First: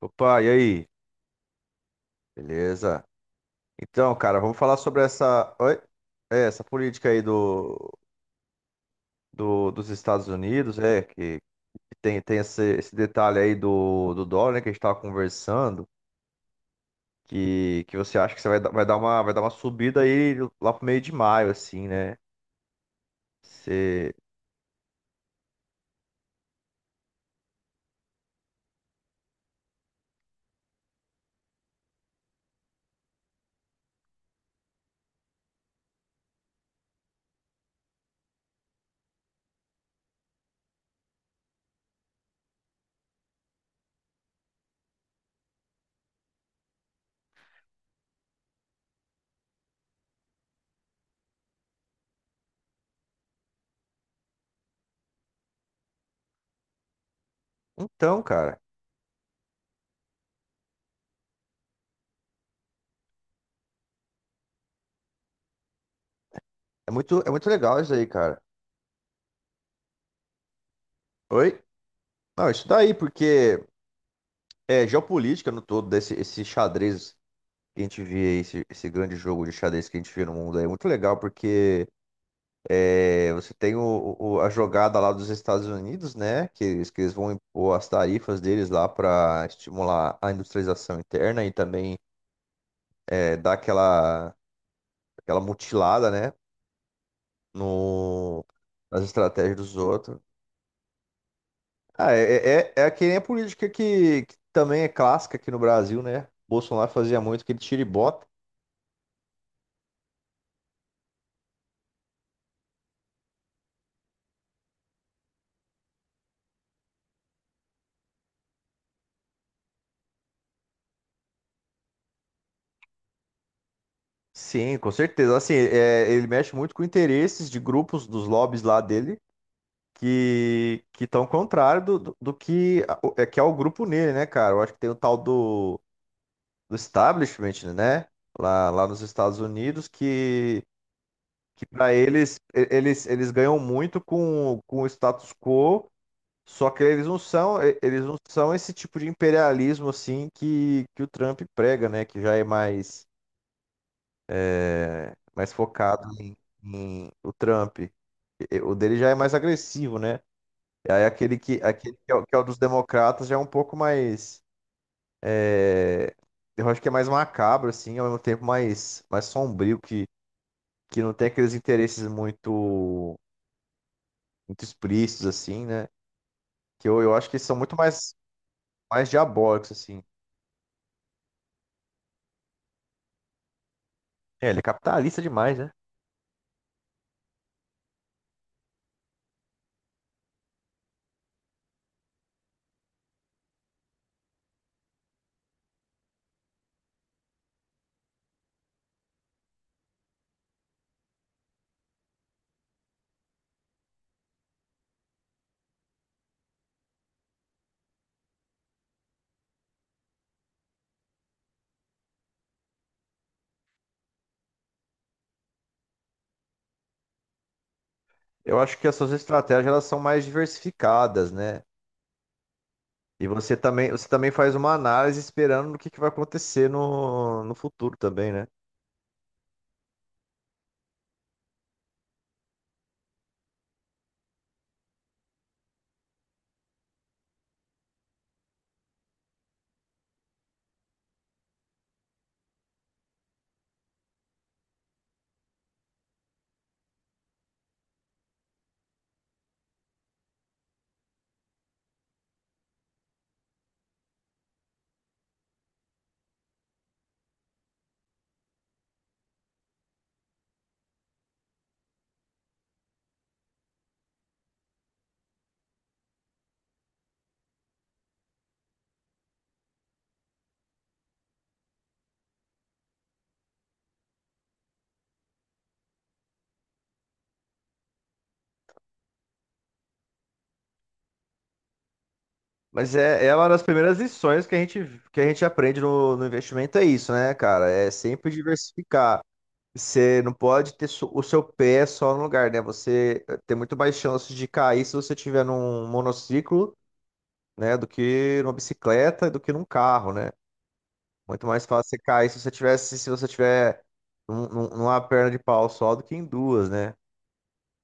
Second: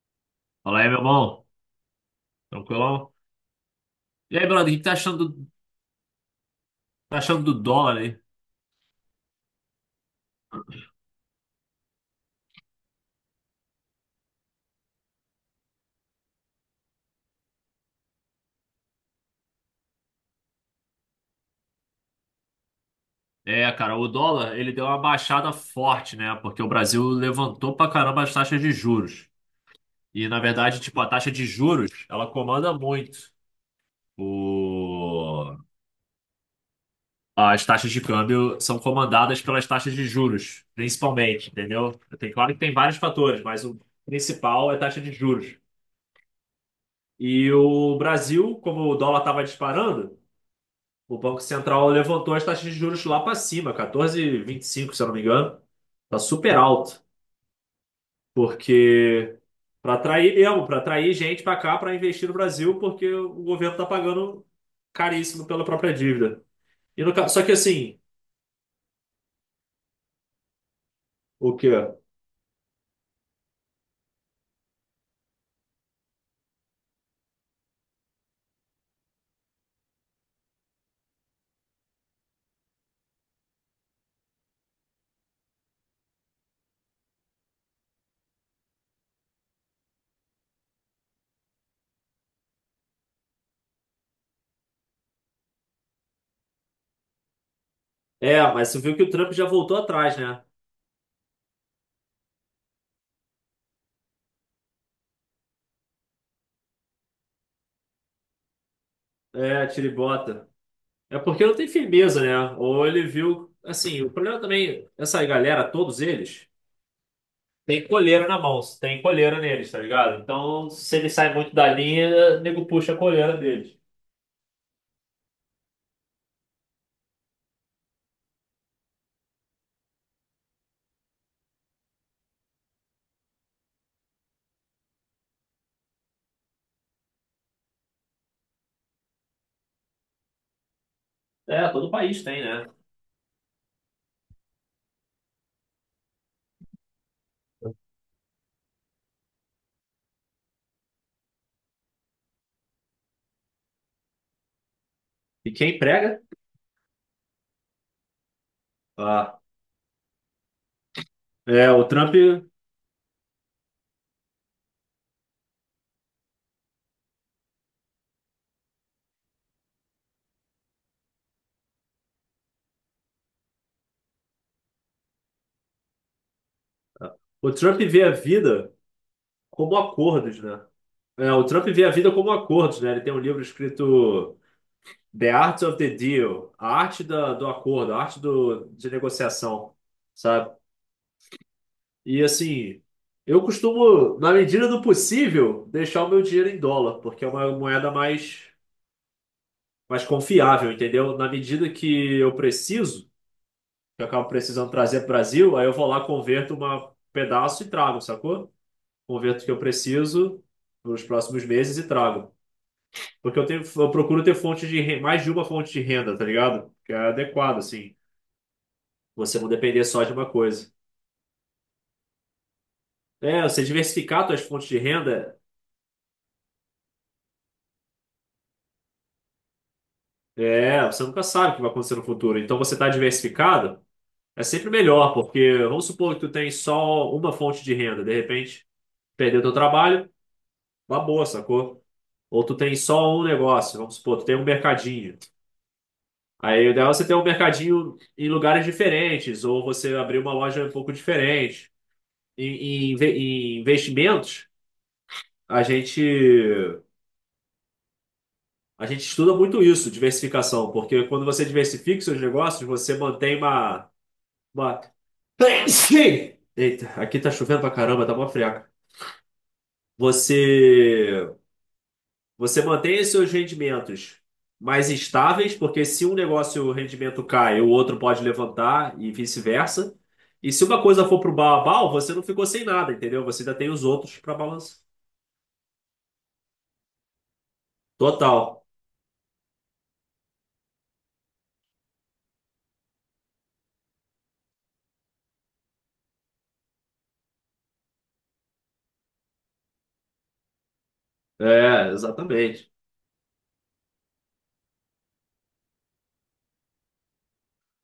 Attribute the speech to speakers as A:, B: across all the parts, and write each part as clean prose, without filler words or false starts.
A: Opa, e
B: Fala
A: aí?
B: aí, meu bom.
A: Beleza?
B: Tranquilão?
A: Então, cara,
B: E aí,
A: vamos
B: brother, o
A: falar
B: que que
A: sobre essa, oi? Essa política
B: tá
A: aí
B: achando do dólar aí?
A: dos Estados Unidos, que tem esse detalhe aí do dólar, né, que a gente estava conversando, que você acha que você vai, vai dar uma subida aí lá pro meio de maio, assim, né?
B: É, cara, o
A: Você...
B: dólar, ele deu uma baixada forte, né? Porque o Brasil levantou pra caramba as taxas de juros. E, na verdade, tipo, a taxa de juros, ela comanda muito. O... As taxas de câmbio são comandadas pelas taxas de juros, principalmente, entendeu? Claro que tem vários fatores, mas o principal é a taxa de juros. E o Brasil, como o dólar estava disparando, o Banco Central levantou as taxas de juros lá para cima, 14,25, se eu não me engano. Tá super alto,
A: Então, cara,
B: porque para atrair mesmo, para atrair gente para cá para investir no Brasil, porque o governo tá pagando caríssimo pela própria dívida. E no ca-
A: é
B: Só
A: muito
B: que
A: legal isso
B: assim,
A: aí, cara.
B: o
A: Oi?
B: quê?
A: Não, isso daí, porque é geopolítica no todo, esse xadrez. Que a gente vê aí, esse grande jogo de xadrez que a gente vê no mundo aí. É muito legal porque você tem a jogada lá dos Estados Unidos, né? Que eles vão impor as tarifas deles lá para estimular a industrialização interna e também dar aquela, aquela mutilada, né?
B: É,
A: No,
B: mas você viu
A: nas
B: que o Trump já
A: estratégias dos
B: voltou atrás,
A: outros.
B: né?
A: Ah, é, é, é que nem a política que também é clássica aqui no Brasil, né? Bolsonaro fazia muito aquele tira e bota.
B: É, tiribota. É porque não tem firmeza, né? Ou ele viu, assim, o problema também, essa galera, todos eles tem coleira na mão, tem coleira neles, tá ligado? Então, se ele sai muito da linha, o nego puxa a coleira deles.
A: Sim, com certeza. Assim, é, ele mexe muito com interesses de grupos dos lobbies lá dele que estão contrário do que é que é o grupo nele, né, cara? Eu acho que tem o tal do, do establishment, né? Lá nos Estados Unidos que
B: É, todo
A: para
B: país
A: eles
B: tem, né?
A: eles ganham muito com o status quo, só que eles não são eles não são esse tipo de imperialismo assim que o Trump prega, né? Que já é mais
B: E
A: mais
B: quem
A: focado
B: prega?
A: em, em o Trump. E- O dele já é mais
B: Ah.
A: agressivo, né? E aí
B: É,
A: aquele que é o dos democratas já é um pouco mais. é, eu acho que é mais macabro, assim, ao mesmo tempo mais, mais sombrio, que não tem aqueles interesses muito, muito explícitos, assim, né? Que eu acho que
B: O
A: são muito
B: Trump vê a
A: mais,
B: vida
A: mais diabólicos,
B: como
A: assim.
B: acordos, né? É, o Trump vê a vida como acordos, né? Ele tem um livro escrito
A: É, ele é capitalista
B: The
A: demais,
B: Art
A: né?
B: of the Deal, a arte da, do acordo, a arte do, de negociação, sabe? E assim, eu costumo, na medida do possível, deixar o meu dinheiro em dólar, porque é uma moeda mais confiável, entendeu? Na medida que eu preciso, que eu acabo precisando trazer para o Brasil, aí eu vou lá, converto um pedaço e trago, sacou? Converto o que eu preciso nos próximos meses e trago. Porque eu tenho, eu procuro ter mais de uma fonte de renda, tá ligado? Que é adequado, assim.
A: Eu acho que as suas
B: Você não
A: estratégias elas
B: depender
A: são
B: só de
A: mais
B: uma coisa.
A: diversificadas, né? E
B: É, você
A: você
B: diversificar
A: também
B: suas
A: faz
B: fontes
A: uma
B: de
A: análise
B: renda,
A: esperando no que vai acontecer no futuro também, né?
B: é, você nunca sabe o que vai acontecer no futuro. Então você tá diversificado, é sempre melhor, porque vamos supor que tu tem só uma fonte de renda, de repente perdeu teu trabalho. Uma boa, sacou? Ou tu tem só um negócio, vamos supor, tu tem um mercadinho. Aí o ideal é você ter um mercadinho em lugares diferentes, ou você abrir uma loja um pouco diferente. Em, Em investimentos, a gente, a gente estuda muito isso, diversificação, porque quando você diversifica seus negócios, você mantém uma. Eita, aqui tá chovendo pra caramba, tá mó friaca. Você Você mantém os seus rendimentos mais estáveis, porque se um negócio o rendimento cai, o outro pode levantar e vice-versa. E se uma coisa for pro bal, você não ficou sem nada,
A: Mas é,
B: entendeu?
A: é
B: Você
A: uma
B: ainda
A: das
B: tem os
A: primeiras
B: outros para
A: lições
B: balançar.
A: que a gente aprende no investimento, é isso, né, cara? É sempre
B: Total.
A: diversificar. Você não pode ter o seu pé só no lugar, né? Você tem muito mais chances de cair se você tiver num monociclo, né, do que numa bicicleta, do que num carro, né? Muito mais
B: É,
A: fácil você cair se você
B: exatamente.
A: tivesse, se você tiver numa perna de pau só do que em duas, né?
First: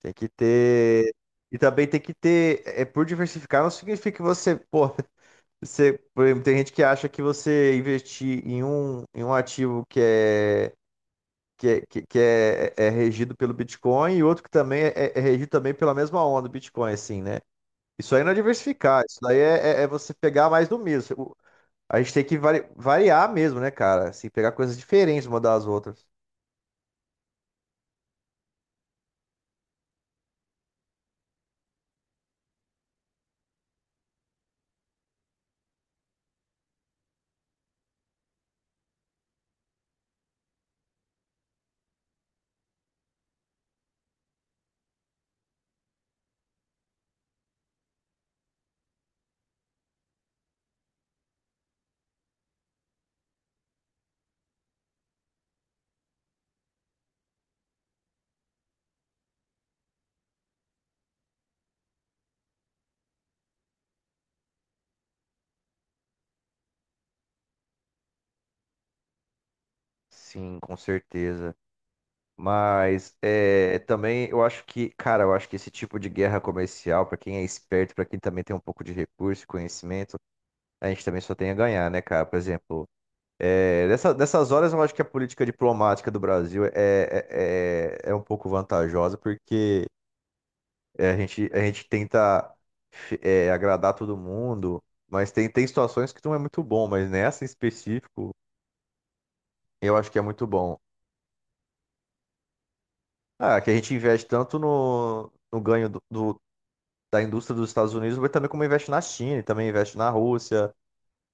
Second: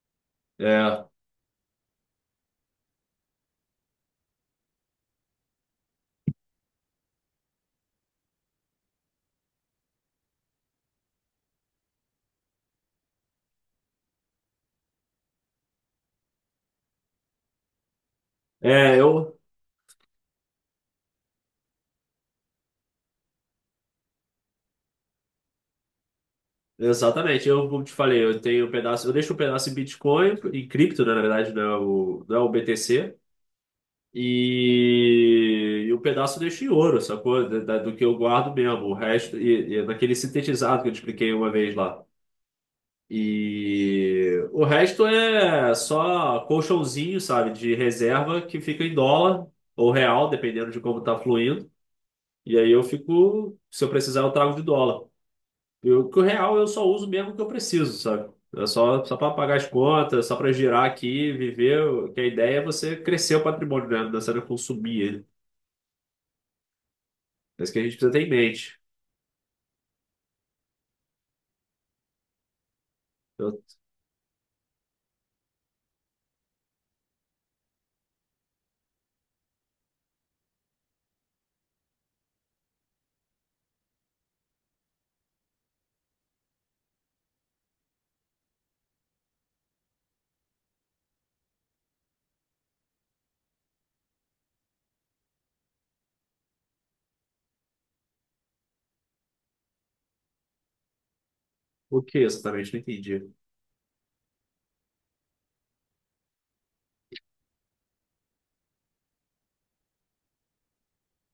A: Tem que
B: É,
A: ter. E também tem que ter. É, por diversificar não significa que você, pô, você, por exemplo, tem gente que acha que você investir em um ativo que é, que é, que é, é regido pelo Bitcoin e outro que também é, é regido também pela mesma onda do Bitcoin, assim, né? Isso aí não é
B: é,
A: diversificar, isso
B: eu
A: daí é, é, é você pegar mais do mesmo. O- A gente tem que variar mesmo, né, cara? Assim, pegar coisas diferentes uma das outras.
B: Exatamente. Eu como te falei, eu tenho um pedaço, eu deixo um pedaço em Bitcoin, em cripto, né, na verdade, não é o BTC. E um pedaço eu deixo em ouro, sacou? Do que eu guardo mesmo. O resto, e naquele sintetizado que eu te expliquei uma vez lá. E o resto é só colchãozinho, sabe? De reserva que fica em dólar ou real, dependendo de como tá fluindo. E aí eu fico, se eu precisar, eu trago de dólar. Eu, que o real eu só uso mesmo o que eu preciso, sabe? É só, só para pagar as contas, só para girar aqui, viver. Que a ideia é você crescer o patrimônio, né? Não é só consumir ele. É isso que a gente precisa ter em mente.
A: Sim, com certeza. Mas
B: Eu-
A: é, também eu acho que, cara, eu acho que esse tipo de guerra comercial, pra quem é esperto, pra quem também tem um pouco de recurso e conhecimento, a gente também só tem a ganhar, né, cara? Por exemplo, é, nessas horas eu acho que a política diplomática do Brasil é, é, é, é um pouco vantajosa, porque é, a gente tenta agradar todo mundo, mas tem, tem situações que não é muito bom, mas nessa em específico eu acho que é muito bom.
B: o que exatamente? Não entendi.
A: Ah, que a gente investe tanto no ganho do da indústria dos Estados Unidos, mas também como investe na China, e também investe na Rússia,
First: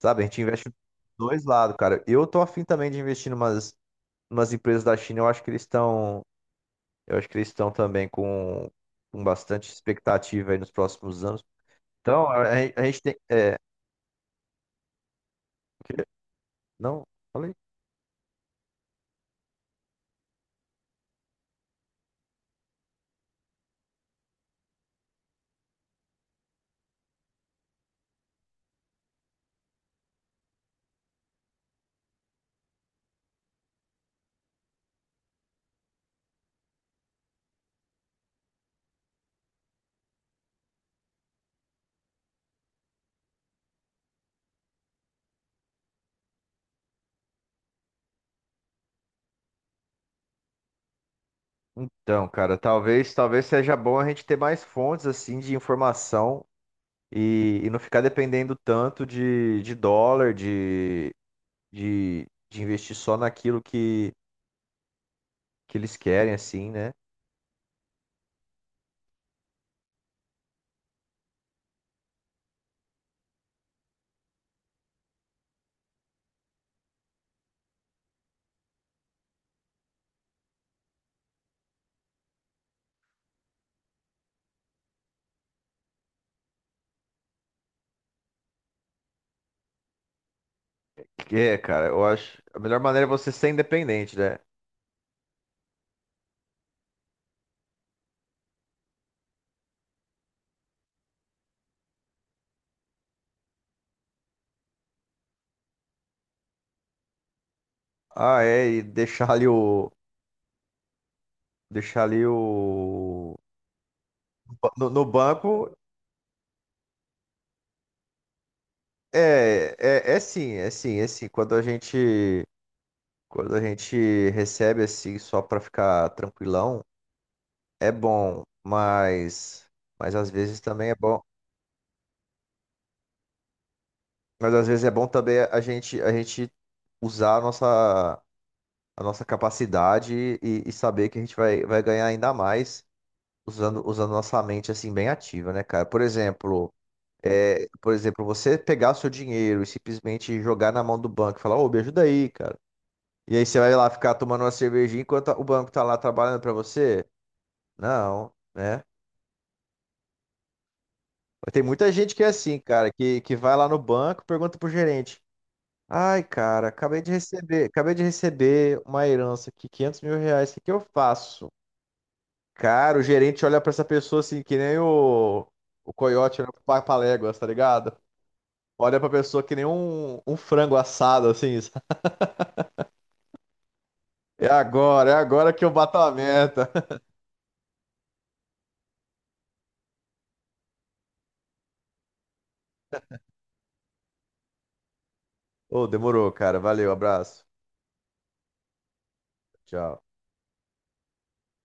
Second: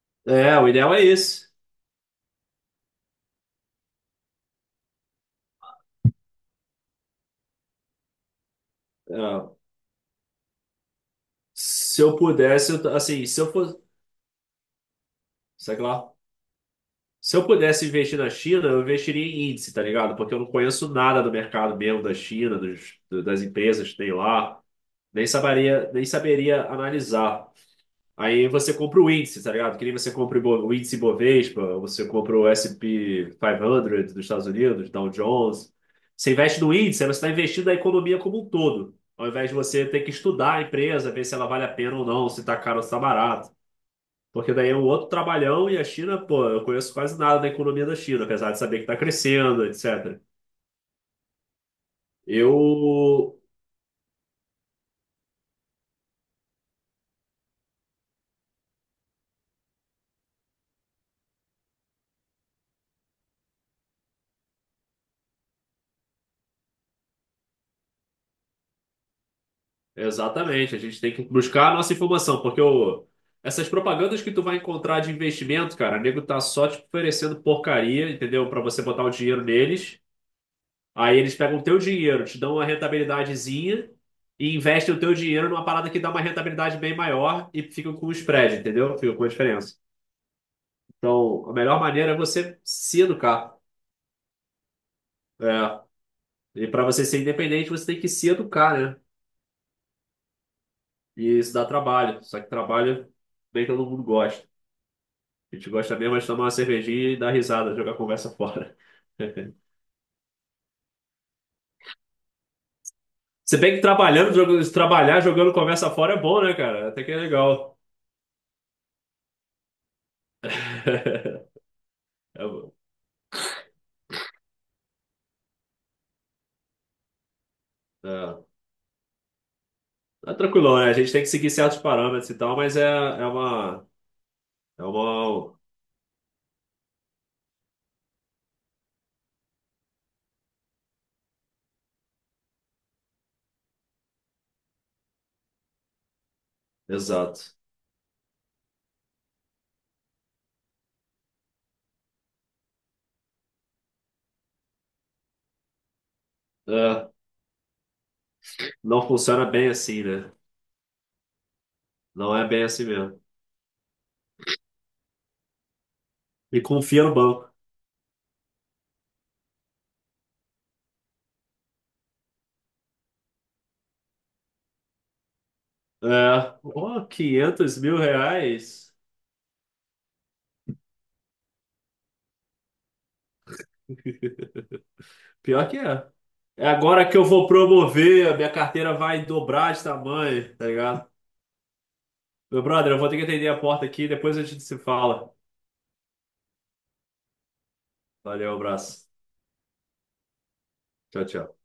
A: sabe? A gente
B: É,
A: investe
B: o
A: dos
B: ideal é
A: dois
B: esse.
A: lados, cara. Eu tô afim também de investir em umas, umas empresas da China, eu acho que eles estão, eu acho que eles estão também
B: É,
A: com bastante expectativa aí nos próximos anos.
B: se eu
A: Então,
B: pudesse,
A: a
B: eu
A: gente tem,
B: assim, se eu
A: é, o
B: fosse. Sei
A: quê?
B: lá.
A: Não,
B: Se eu
A: falei.
B: pudesse investir na China, eu investiria em índice, tá ligado? Porque eu não conheço nada do mercado mesmo da China, das empresas que tem lá. Nem saberia, nem saberia analisar. Aí você compra o índice, tá ligado? Que nem você compra o índice Bovespa, você compra o S&P 500 dos Estados Unidos, Dow Jones. Você investe no índice, aí você está investindo na economia como um todo, ao invés de você ter que estudar a empresa, ver se ela vale a pena ou não, se está caro ou se está barato. Porque daí é um outro trabalhão e a China, pô, eu conheço quase nada da economia da China, apesar de saber que está crescendo, etc.
A: Então, cara, talvez,
B: Eu
A: talvez seja bom a gente ter mais fontes assim de informação e não ficar dependendo tanto de dólar, de investir só naquilo que eles querem, assim, né?
B: Exatamente, a gente tem que buscar a nossa informação, porque o, essas propagandas que tu vai encontrar de investimento, cara, o nego tá só te oferecendo porcaria, entendeu? Pra você botar o dinheiro neles. Aí eles pegam o teu dinheiro, te dão uma rentabilidadezinha e investem o teu dinheiro numa parada que dá uma rentabilidade bem maior e ficam com o spread, entendeu? Ficam com a diferença.
A: Que
B: Então, a
A: é,
B: melhor
A: cara, eu
B: maneira é
A: acho. A
B: você
A: melhor
B: se
A: maneira é você ser
B: educar.
A: independente, né?
B: É. E para você ser independente, você tem que se educar, né? E isso dá trabalho. Só que trabalho nem todo mundo gosta. A gente gosta mesmo é de tomar uma cervejinha e dar risada, jogar conversa
A: Ah, é,
B: fora.
A: e deixar ali o. Deixar ali o.
B: Se bem que trabalhando,
A: No, no
B: trabalhar jogando
A: banco.
B: conversa fora é bom, né, cara? Até que é legal.
A: É, é, é sim, é sim, é sim. Quando a gente.
B: É, bom.
A: Quando a gente recebe assim, só pra ficar tranquilão, é bom,
B: é,
A: mas. Mas às
B: é
A: vezes
B: tranquilão,
A: também
B: né? A
A: é
B: gente
A: bom.
B: tem que seguir certos parâmetros e tal, mas é, é uma,
A: Mas às
B: é
A: vezes é bom também
B: uma.
A: a gente usar a nossa capacidade e saber que a gente vai, vai ganhar ainda mais usando, usando nossa mente assim bem ativa, né, cara? Por exemplo,
B: Exato.
A: é, por exemplo, você pegar o seu dinheiro e simplesmente jogar na mão do banco e falar, ô, me ajuda aí, cara. E aí você vai lá ficar tomando uma cervejinha enquanto o banco tá lá trabalhando pra você?
B: É,
A: Não, né?
B: não funciona bem assim, né?
A: Tem muita gente que é
B: Não é
A: assim,
B: bem assim
A: cara,
B: mesmo.
A: que vai lá no banco, pergunta pro gerente. Ai,
B: E
A: cara,
B: confia no banco.
A: acabei de receber uma herança aqui, 500 mil reais, o que que eu faço? Cara, o gerente olha pra essa pessoa assim, que nem o coiote olha
B: É,
A: pro
B: oh,
A: Papaléguas, tá
B: 500
A: ligado?
B: mil reais?
A: Olha pra pessoa que nem um, um frango assado, assim. Sabe? É agora que
B: Pior
A: eu
B: que
A: bato
B: é.
A: a
B: É
A: meta.
B: agora que eu vou promover, a minha carteira vai dobrar de tamanho, tá ligado? Meu brother, eu vou ter que atender a porta aqui, depois a gente se fala.
A: Ô, demorou, cara. Valeu, abraço.
B: Valeu, abraço.
A: Tchau.
B: Tchau, tchau.